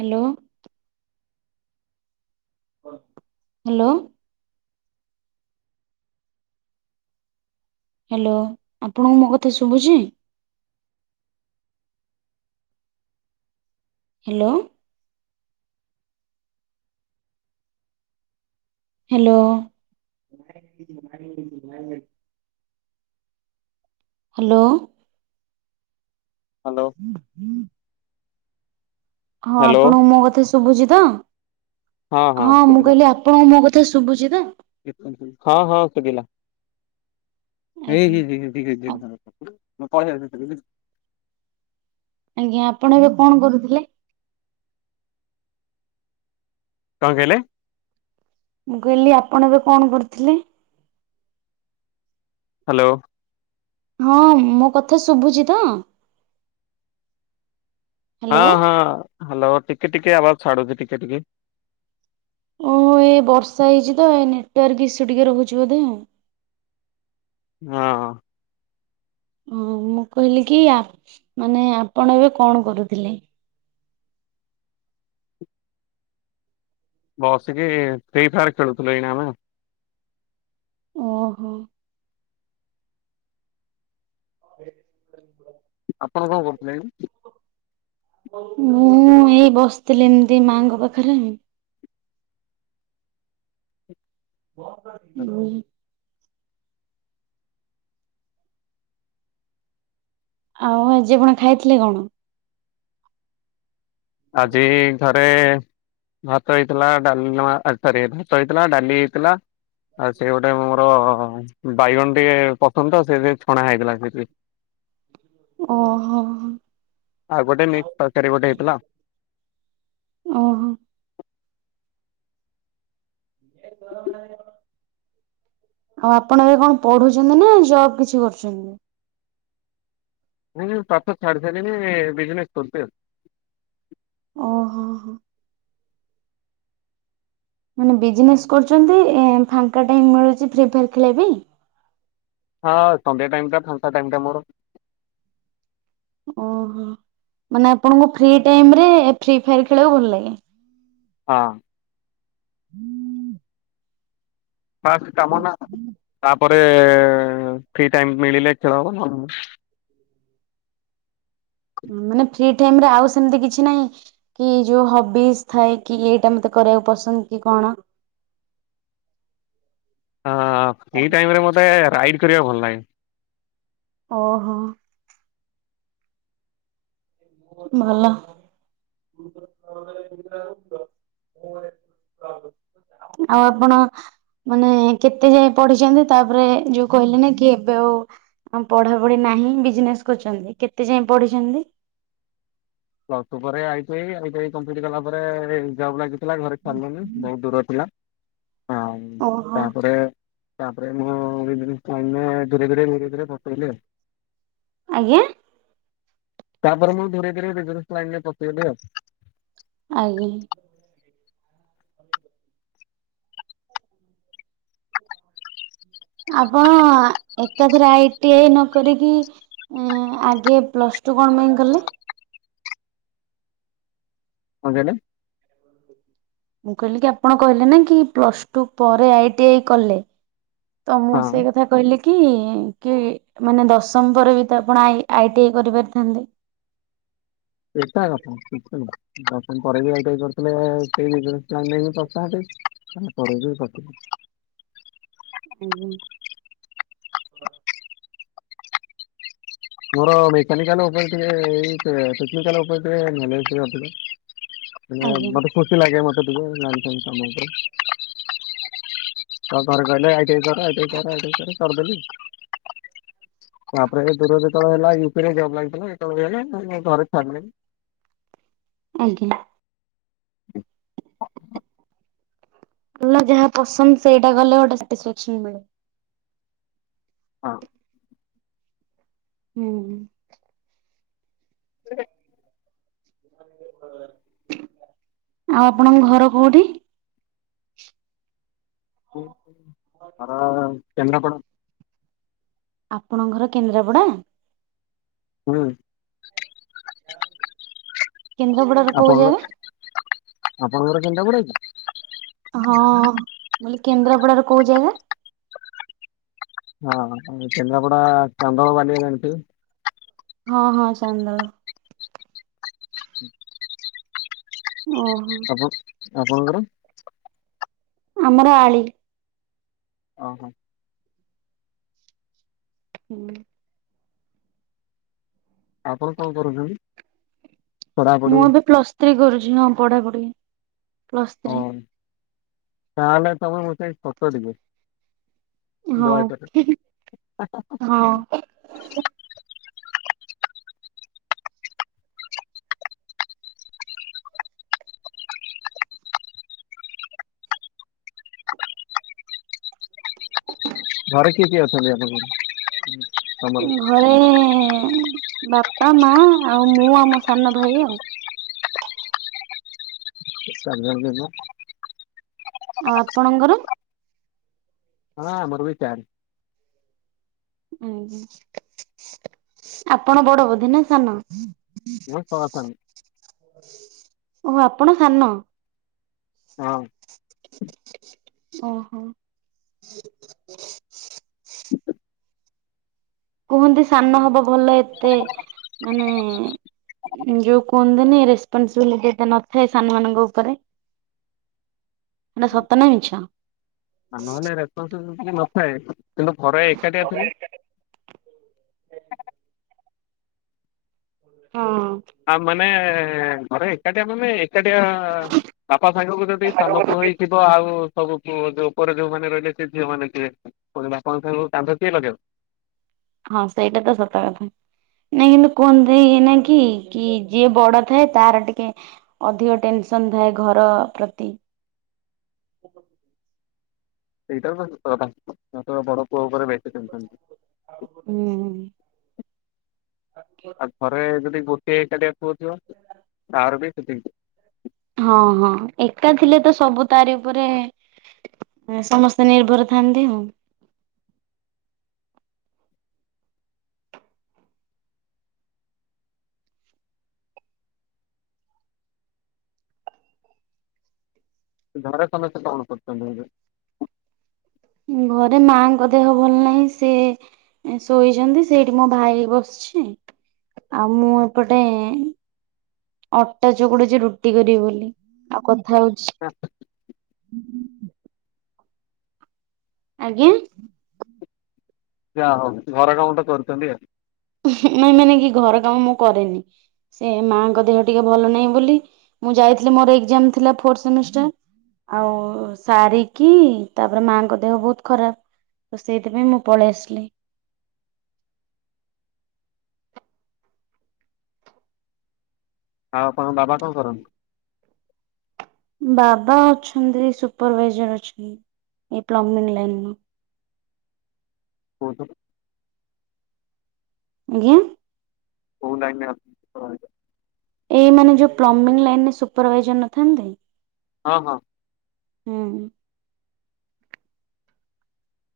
Hello. Hello. Hello ଆପଣଙ୍କୁ ମୋ କଥା ଶୁଭୁଛି? ହାଲୋ। ହାଲୋ। ହାଲୋ। ହାଲୋ। ହୁଁ ହୁଁ। ହଁ ହ୍ୟାଲୋ ଆପଣଙ୍କୁ ମୋ କଥା ଶୁଭୁଚି ତ ହଁ ମୁଁ କହିଲି ଆପଣ ମୋ କଥା ଶୁଭୁଚି ତ? ହଁ ହଁ ଶଭିଲା ଏ ଆଜ୍ଞା। ହେ ହେ ହେ [unintelligible] ମୁଁ ପଳେଇ [unintelligible] ଆଜ୍ଞା ଆପଣ ଏବେ କଣ କରୁଥିଲେ? କଣ କହିଲେ? ମୁଁ କହିଲି ଆପଣ ଏବେ କଣ କରୁଥିଲେ? ହାଲୋ। ହଁ ମୋ କଥା ଶୁଭୁଚି ତ? ହଁ ହ୍ୟାଲୋ ହଁ ହାଲୋ ଟିକେ ଟିକେ ଆବାଜ୍ ଛାଡୁଚି ଟିକେ ଟିକେ। ଓହୋ ଏ ବର୍ଷା ହେଇଚି ତ ଏ ନେଟୱାର୍କ ଇସୁ ଟିକେ ରହୁଚି ବୋଧେ ଆଉ। ହଁ। ହଁ ମୁଁ କହିଲି କି ଆ ମାନେ ଆପଣ ଏବେ କଣ କରୁଥିଲେ? ବସିକି ଫ୍ରି ଫାୟାର ଖେଳୁଥିଲୁ ଏଇନା ଆମେ। ଓହୋ। ଏ ଆପଣ କଣ କରୁଥିଲେ ଏ କି? ମୁଁ ଏଇ ବସଥିଲି ଏମିତି ମାଆଙ୍କ ପାଖରେ ଉଁ ଆଉ ଆଜି ଆପଣ ଖାଇଥିଲେ କଣ? ଆଜି ଘରେ ଭାତ ହେଇଥିଲା ଡାଲମା ଆ ସରି ଭାତ ହେଇଥିଲା ଡାଲି ହେଇଥିଲା। ଆଉ ସିଏ ଗୋଟେ ମୋର ବାଇଗଣ ଟିକେ ପସନ୍ଦ ତ ସେଇଥିପାଇଁ ଛଣା ହେଇଥିଲା ସେଥିରେ। ଓହୋ ହୋ। ଆଉ ଗୋଟେ ମିଟ୍ ତରକାରୀ ଗୋଟେ ହେଇଥିଲା। ଓହୋ। ଏ ଆଉ ଆପଣ ଏବେ କଣ ପଢୁଚନ୍ତି ନା ଜବ କିଛି କରୁଚନ୍ତି? ମୁଁ ସୋ ପାଠ ଛାଡିସାଇଲିଣି ବିଜିନେସ କରୁଚି ଆଉ। ଓହୋ ହୋ। ମାନେ ବିଜନେସ୍ କରୁଚନ୍ତି ଏଁ ଫାଙ୍କା ଟାଇମ୍ ମିଳଚି ଫ୍ରି ଫାୟାର୍ ଖଳିବା ପାଇଁ? ହଁ ସନ୍ଧ୍ୟା ଟାଇମଟା ଫାଙ୍କା ଟାଇମଟା ମୋର। ଓହୋ ମାନେ ଆପଣଙ୍କୁ ଫ୍ରି ଟାଇମରେ ଫ୍ରି ଫାୟାର ଖେଳିବାକୁ ଭଲ ଲାଗେ। ହଁ। ହୁଁ ଫାଷ୍ଟ କାମ ନା ତାପରେ ଫ୍ରି ଟାଇମ ମିଳିଲେ ଖେଳ ହବ ନହଲେ ମାନେ ଫ୍ରି ଟାଇମରେ ଆଉ ସେମତି କିଛି ନାହିଁ? କି ଯୋଉ ହବିଜ୍ ଥାଏ କି ଏଇଟା ମତେ କରିବାକୁ ପସନ୍ଦ କି କଣ? ହଁ ଫ୍ରି ଟାଇମରେ ମତେ ରାଇଡ୍ କରିବାକୁ ଭଲ ଲାଗେ। ଓହୋ। ଭଲ। ଆଉ ଆପଣ ମାନେ କେତେ ଯାଏ ପଢିଚନ୍ତି ତାପରେ ଯୋଉ କହିଲେ ନା କି ଏବେ ଆଉ ଆଉ ପଢାପଢି ନାହିଁ ବିଜନେସ କରଚନ୍ତି କେତେ ଯାଏଁ ପଢିଚନ୍ତି? ପ୍ଲସ ଟୁ ପରେ I T I I T I complete କଲା ପରେ ଜବ ଲାଗି ଥିଲା ଘରେ ଛାଡିଲେନି ବହୁତ ଦୂର ଥିଲା ଆଉ ଓହୋ ତାପରେ। ତାପରେ ମୁଁ ବିଜନେସ ଲାଇନ ରେ ଧରେ ଧୀରେ ପସିଲି ଆଉ। ଆଜ୍ଞା। ତାପରେ ମୁଁ ଧୀରେ ଧୀରେ ବିଜନେସ୍ ଲାଇନରେ ପସିଗଲି ଆଉ। ଆଜ୍ଞା। ହୁଁ ହ ଆପଣ ଏକାଥରେ ଆଇ ଟି ଆଇ ନକରିକି। ଆଗେ ପ୍ଲସ ଟୁ କଣ ପାଇଁ କଲେ। କଁ କହିଲେ। ମୁଁ କହିଲି କି ଆପଣ କହିଲେ ନା କି ପ୍ଲସ ଟୁ ପରେ ଆଇ ଟି ଆଇ କଲେ। ତ ମୁଁ ହଁ ସେଇ କଥା। କହିଲେ କି କି ମାନେ ଦଶମ ପରେ ବି ତ ଆପଣ ଆଇ ଆଇ ଟି ଆଇ କରି ପାରିଥାନ୍ତେ। ଏକା କଥା କିଛି ନାହିଁ। ଦଶମ ପରେ ବି ଆଇ ଟି ଆଇ କରିଥିଲେ ସେଇ ବିଜନେସ ଲାଇନ ରେ ହିଁ ପସିଥାନ୍ତି। ତା ପରେ ବି ପିସିଲି। ହୁଁ। ମୋର ମେକାନିକାଲ ଉପରେ ଟିକେ ଏଇ ଏ ଟେକ୍ନିକାଲ ଉପରେ ନେଲେଜ ଟିକେ ଅଧିକା। ହ ମାନେ ମତେ ଖୁସି ଲାଗେ ମତେ ଟିକେ ଲାଇନ ଫାଇନ‌ କାମ ଉପରେ। ତ ଘରେ କହିଲେ ଆଇ ଟି ଆଇ କର ଆଇ ଟି ଆଇ କର ଆଇ ଟି ଆଇ କର କରି ଦେଲି। ତାପରେ ଏ ଦୂର ଯେତେବେଳେ ହେଲା ୟୁପିରେ ଜବ ଲାଗିଥିଲା ସେତେ ବେଳେ ହେଲେ ଘରେ ଛାଡ଼ିଲେଣି। ଆଜ୍ଞା। [unintelligible] ହେଲେ ଯାହା ପସନ୍ଦ ସେଇଟା କଲେ ଗୋଟେ ସାଟିସଫେକ୍ସନ ମିଳେ। ହଁ। ହୁଁ। [unintelligible] ଆଉ ଆପଣଙ୍କ ଘର କୋଉଠି। ଘର କେନ୍ଦ୍ରପଡ଼ା। ଆପଣ ଙ୍କ ଘର କେନ୍ଦ୍ରାପଡ଼ା। ହୁଁ। କେନ୍ଦ୍ରାପଡାର କୋଉ ଜାଗା ଆପଣଙ୍କର ଆପଣଙ୍କ ଘର କେନ୍ଦ୍ରାପଡା କି। ହଁ ମୁଁ କଇଲି କେନ୍ଦ୍ରାପଡାର କୋଉ ଜାଗା। ହଁ କେନ୍ଦ୍ରାପଡା ଚାନ୍ଦଳ ବାଲିଆ ଜଣିଥିବେ। ହଁ ହଁ ଚାନ୍ଦଳ। ହୁଁ। ଓହୋ ଆପଣ ଆପଣଙ୍କର। ଆମର ଆଳି। ଅ ହୋ। ହୁଁ। ଆପଣ କଣ କରୁଛନ୍ତି। ପଢାପଢି ମୁଁ ଏବେ ପ୍ଲସ୍ ଥ୍ରୀ କରୁଛି ହଁ ପଢାପଢି ପ୍ଲସ୍ ଓ ଥ୍ରୀ। ତାହେଲେ ତମେ ମୋ ଚାଇଁ ‌ଛୋଟ ଟିକେ ହଁ। ବହେ ଛୋଟ। ହଁ ଘରେ କିଏ କିଏ ଅଛନ୍ତି ଆପଣ ଙ୍କର ହୁଁ ତମର। ଘରେ ବାପା ମା ଆଉ ମୁଁ ଆଉ ମୋ ସାନ ଭାଇ ଆଉ। ଏଇ ଚାରି ଜଣ ମେମ୍ବର। ଆଉ ଆପଣଙ୍କ ଘରେ। ନା ନା ଆମର ବି ଚାରି। ଆଜ୍ଞା ଆପଣ ବଡ ବୋଧେ ନା ସାନ। ମୁଁ ସବା ଥାନ। ଓ ଆପଣ ସାନ? ହଁ। ଓହୋ। ହୁଁ କୁହନ୍ତି ସାନ ହବ ଭଲ ଏତେ ମାନେ ଏଁ ଯୋଉ କୁହନ୍ତିନି ରେସପନସିବିଲିଟି ଏତେ ନଥାଏ ସାନମାନଙ୍କ ଉପରେ। ଏଟା ସତ ନା ମିଛ? ସାନହେଲେ ରେପନ୍ସବିଲ ନଥାଏ କିନ୍ତୁ ଘରେ ଏକାଟିଆ ଥିଲେ? ହଁ ଅଁ। ଆ ମାନେ ଘରେ ଏକାଟିଆ ମାନେ ଏକାଟିଆ ବାପା ସାଙ୍ଗକୁ ଯଦି ସାନପୁଅ ହେଇ ଥିବ ଆଉ ସବୁ ଜ ଉପରେ ଯୋଉମାନେ ରହିଲେ ସେ ଝିଅ ମାନ ଥିବେ। ପୁଣି ବାପାଙ୍କ ସାଙ୍ଗକୁ କାନ୍ଧ କିଏ ଲଗେଇବ? ହଁ ସେଇଟା ତ ସତ କଥା। ନାଇଁ କିନ୍ତୁ କୁହନ୍ତି ନାଇଁକି କି ଯିଏ ବଡ ଥାଏ ତାର ଟିକେ ଅଧିକ ଟେନସନ ଥାଏ ଘର ପ୍ରତି। ସେଇଟାତ ସତ କଥା ମାତ୍ର ବଡ ପୁଅ ଉପରେ ବେଶି ଟେନସନ। ହୁଁ। ଆଉ ଘରେ ଯଦି ଗୋଟ ସେ ଏକାଟିଆ ପୁଅ ଥିବ ତାର ବି ସେତିକି। ହଁ ହଁ ଏକା ଥିଲେ ତ ସବୁ ତାରି ଉପରେ ଏ ସମସ୍ତେ ନିର୍ଭର ଥାନ୍ତି ଆଉ। ଘରେ ସମସ୍ତେ କଣ କରୁଛନ୍ତି ଏବେ? ଘରେ ମାଙ୍କ ଦେହ ଭଲ ନାହିଁ ସେ ଶୋଇଛନ୍ତି ସେଇଠି ମୋ ଭାଇ ବସିଛି ଆଉ ମୁଁ ଏପଟେ ଅଟା ଚକୁଡୁଛି ରୁଟି କରିବି ବୋଲି ଆଉ କଥା ହଉଛି। ହଁ ହୁଁ ହୁଁ। ଆଜ୍ଞା। ଜା ହଉ ଘର କାମ ତ କରୁଛନ୍ତି ଆଉ। ଉହୁଁ ନାଇଁ ମାନେ କି ଘର କାମ ମୁଁ କରେନି। ସେ ମାଙ୍କ ଦେହ ଟିକେ ଭଲ ନାହିଁ ବୋଲି ମୁଁ ଯାଇଥିଲି ମୋର ଏଗଜାମ ଥିଲା ଫୋର ସେମିଷ୍ଟାର। ଆଉ ସାରିକି ତାପରେ ମାଙ୍କ ଦେହ ବହୁତ ଖରାପ। ତ ସେଇଥିପାଇଁ ମୁଁ ପଳେଇ ଆସିଲି। ଆଉ ଆପଣଙ୍କ ବାବା କଣ କରନ୍ତି? ବାବା ଅଛନ୍ତି ସୁପରଭାଇଜର ଅଛନ୍ତି ଏଇ ପ୍ଲମ୍ବିଂ ଲାଇନ ର। କଉଥେର? ଆଜ୍ଞା। କଉ ଲାଇନରେ ଅଛନ୍ତି ସୁପରଭାଇଜର? ଏଇ ମାନେ ଯୋଉ ପ୍ଲମ୍ବିଂ ଲାଇନ ରେ ସୁପରଭାଇଜର ନଥାନ୍ତି। ହଁ ହଁ। ହୁଁ।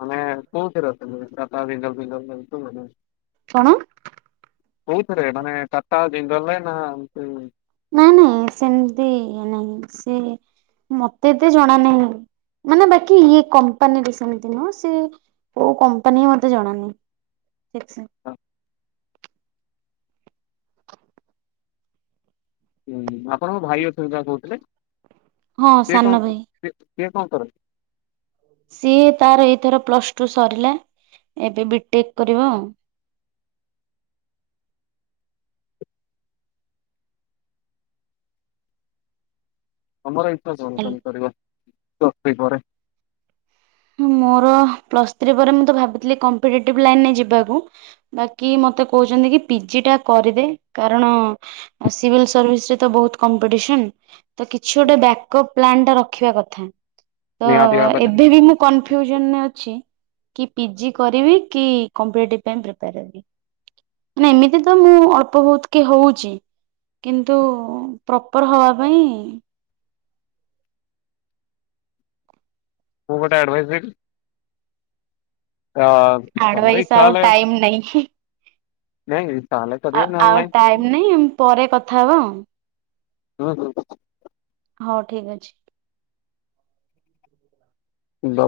ମାନେ କଉଥେର ଅଛନ୍ତି ଟାଟା ଜିନ୍ଦଲ ଫିନ୍ଦଲ ମେନସନ ନା କଣ? କଉଥେରେ ମାନେ ଟାଟା ଜିନ୍ଦଲ ରେ ନା ଏମତି ନାଇଁ ନାଇଁ ସେମିତି ନାଇଁ ସେ ମତେ ଏତେ ଜଣା ନାହିଁ। ମାନେ ବାକି ଇଏ କମ୍ପାନୀରେ ସେମିତି ନୁହଁ ସେ କୋଉ କମ୍ପାନୀ ମତେ ଜଣାନାହିଁ। ସେିକ୍ [inaudible] ହଁ। ହୁଁ ଆପଣଙ୍କ ଭାଇ ଅଛନ୍ତି ପା କହୁଥିଲେ। ହଁ ସିଏ ସାନ କଣ ଭାଇ ସିଏ କଣ କରନ୍ତି? ସିଏ ତାର ଏଇଥର ପ୍ଲସ ଟୁ ସରିଲା ଏବେ ବିଟେକ୍ କରିବ ଆଉ। ତମର ଇଚ୍ଛା କଣ ହେଲ ତମେ କରିବ ପ୍ଲସ ଥିରି ପରେ। ମୋର ପ୍ଲସ୍ ଥ୍ରୀ ପରେ ମୁଁ ତ ଭାବିଥିଲି କମ୍ପିଟେଟିଭ ଲାଇନରେ ଯିବାକୁ। ଡାକିକି ମତେ କହୁଛନ୍ତି କି ପିଜି ଟା କରିଦେ କାରଣ ଆଉ ସିଭିଲ୍ ସର୍ଭିସରେ ତ ବହୁତ କମ୍ପିଡିସନ। ତ କିଛି ଗୋଟେ ବ୍ୟାକଅପ୍ ପ୍ଲାନ୍ ଟା ରଖିବା କଥା ତ ନିହାତି ଭାବରେ ଏବେ ବି ମୁଁ କନଫ୍ୟୁଜନରେ ଅଛି କି ପିଜି କରିବି କି କମ୍ପେଟିଭ ପାଇଁ ପ୍ରିପେୟାର ହେବି। ମୁଁ ଏମିତି ତ ମୁଁ ଅଳ୍ପ ବହୁତୁକି ହଉଛି। କିନ୍ତୁ ପ୍ରପର୍ ହବା ପାଇଁ ମୁ ଗୋଟେ ଆଡଭାଇସ ଦେବି। ତ ତମର ଆଡଭାଇସ୍ ଇଛା ଆଉ ହେଲେ ଟାଇମ ନାହିଁ। ନାଇଁ କି? ଆ ଆଉ ଟାଇମ ନାଇଁ ପରେ କଥା ହବା ଆଉ। ହୁଁ [unintelligible] ହଉ ଠିକ ଅଛି। ଲ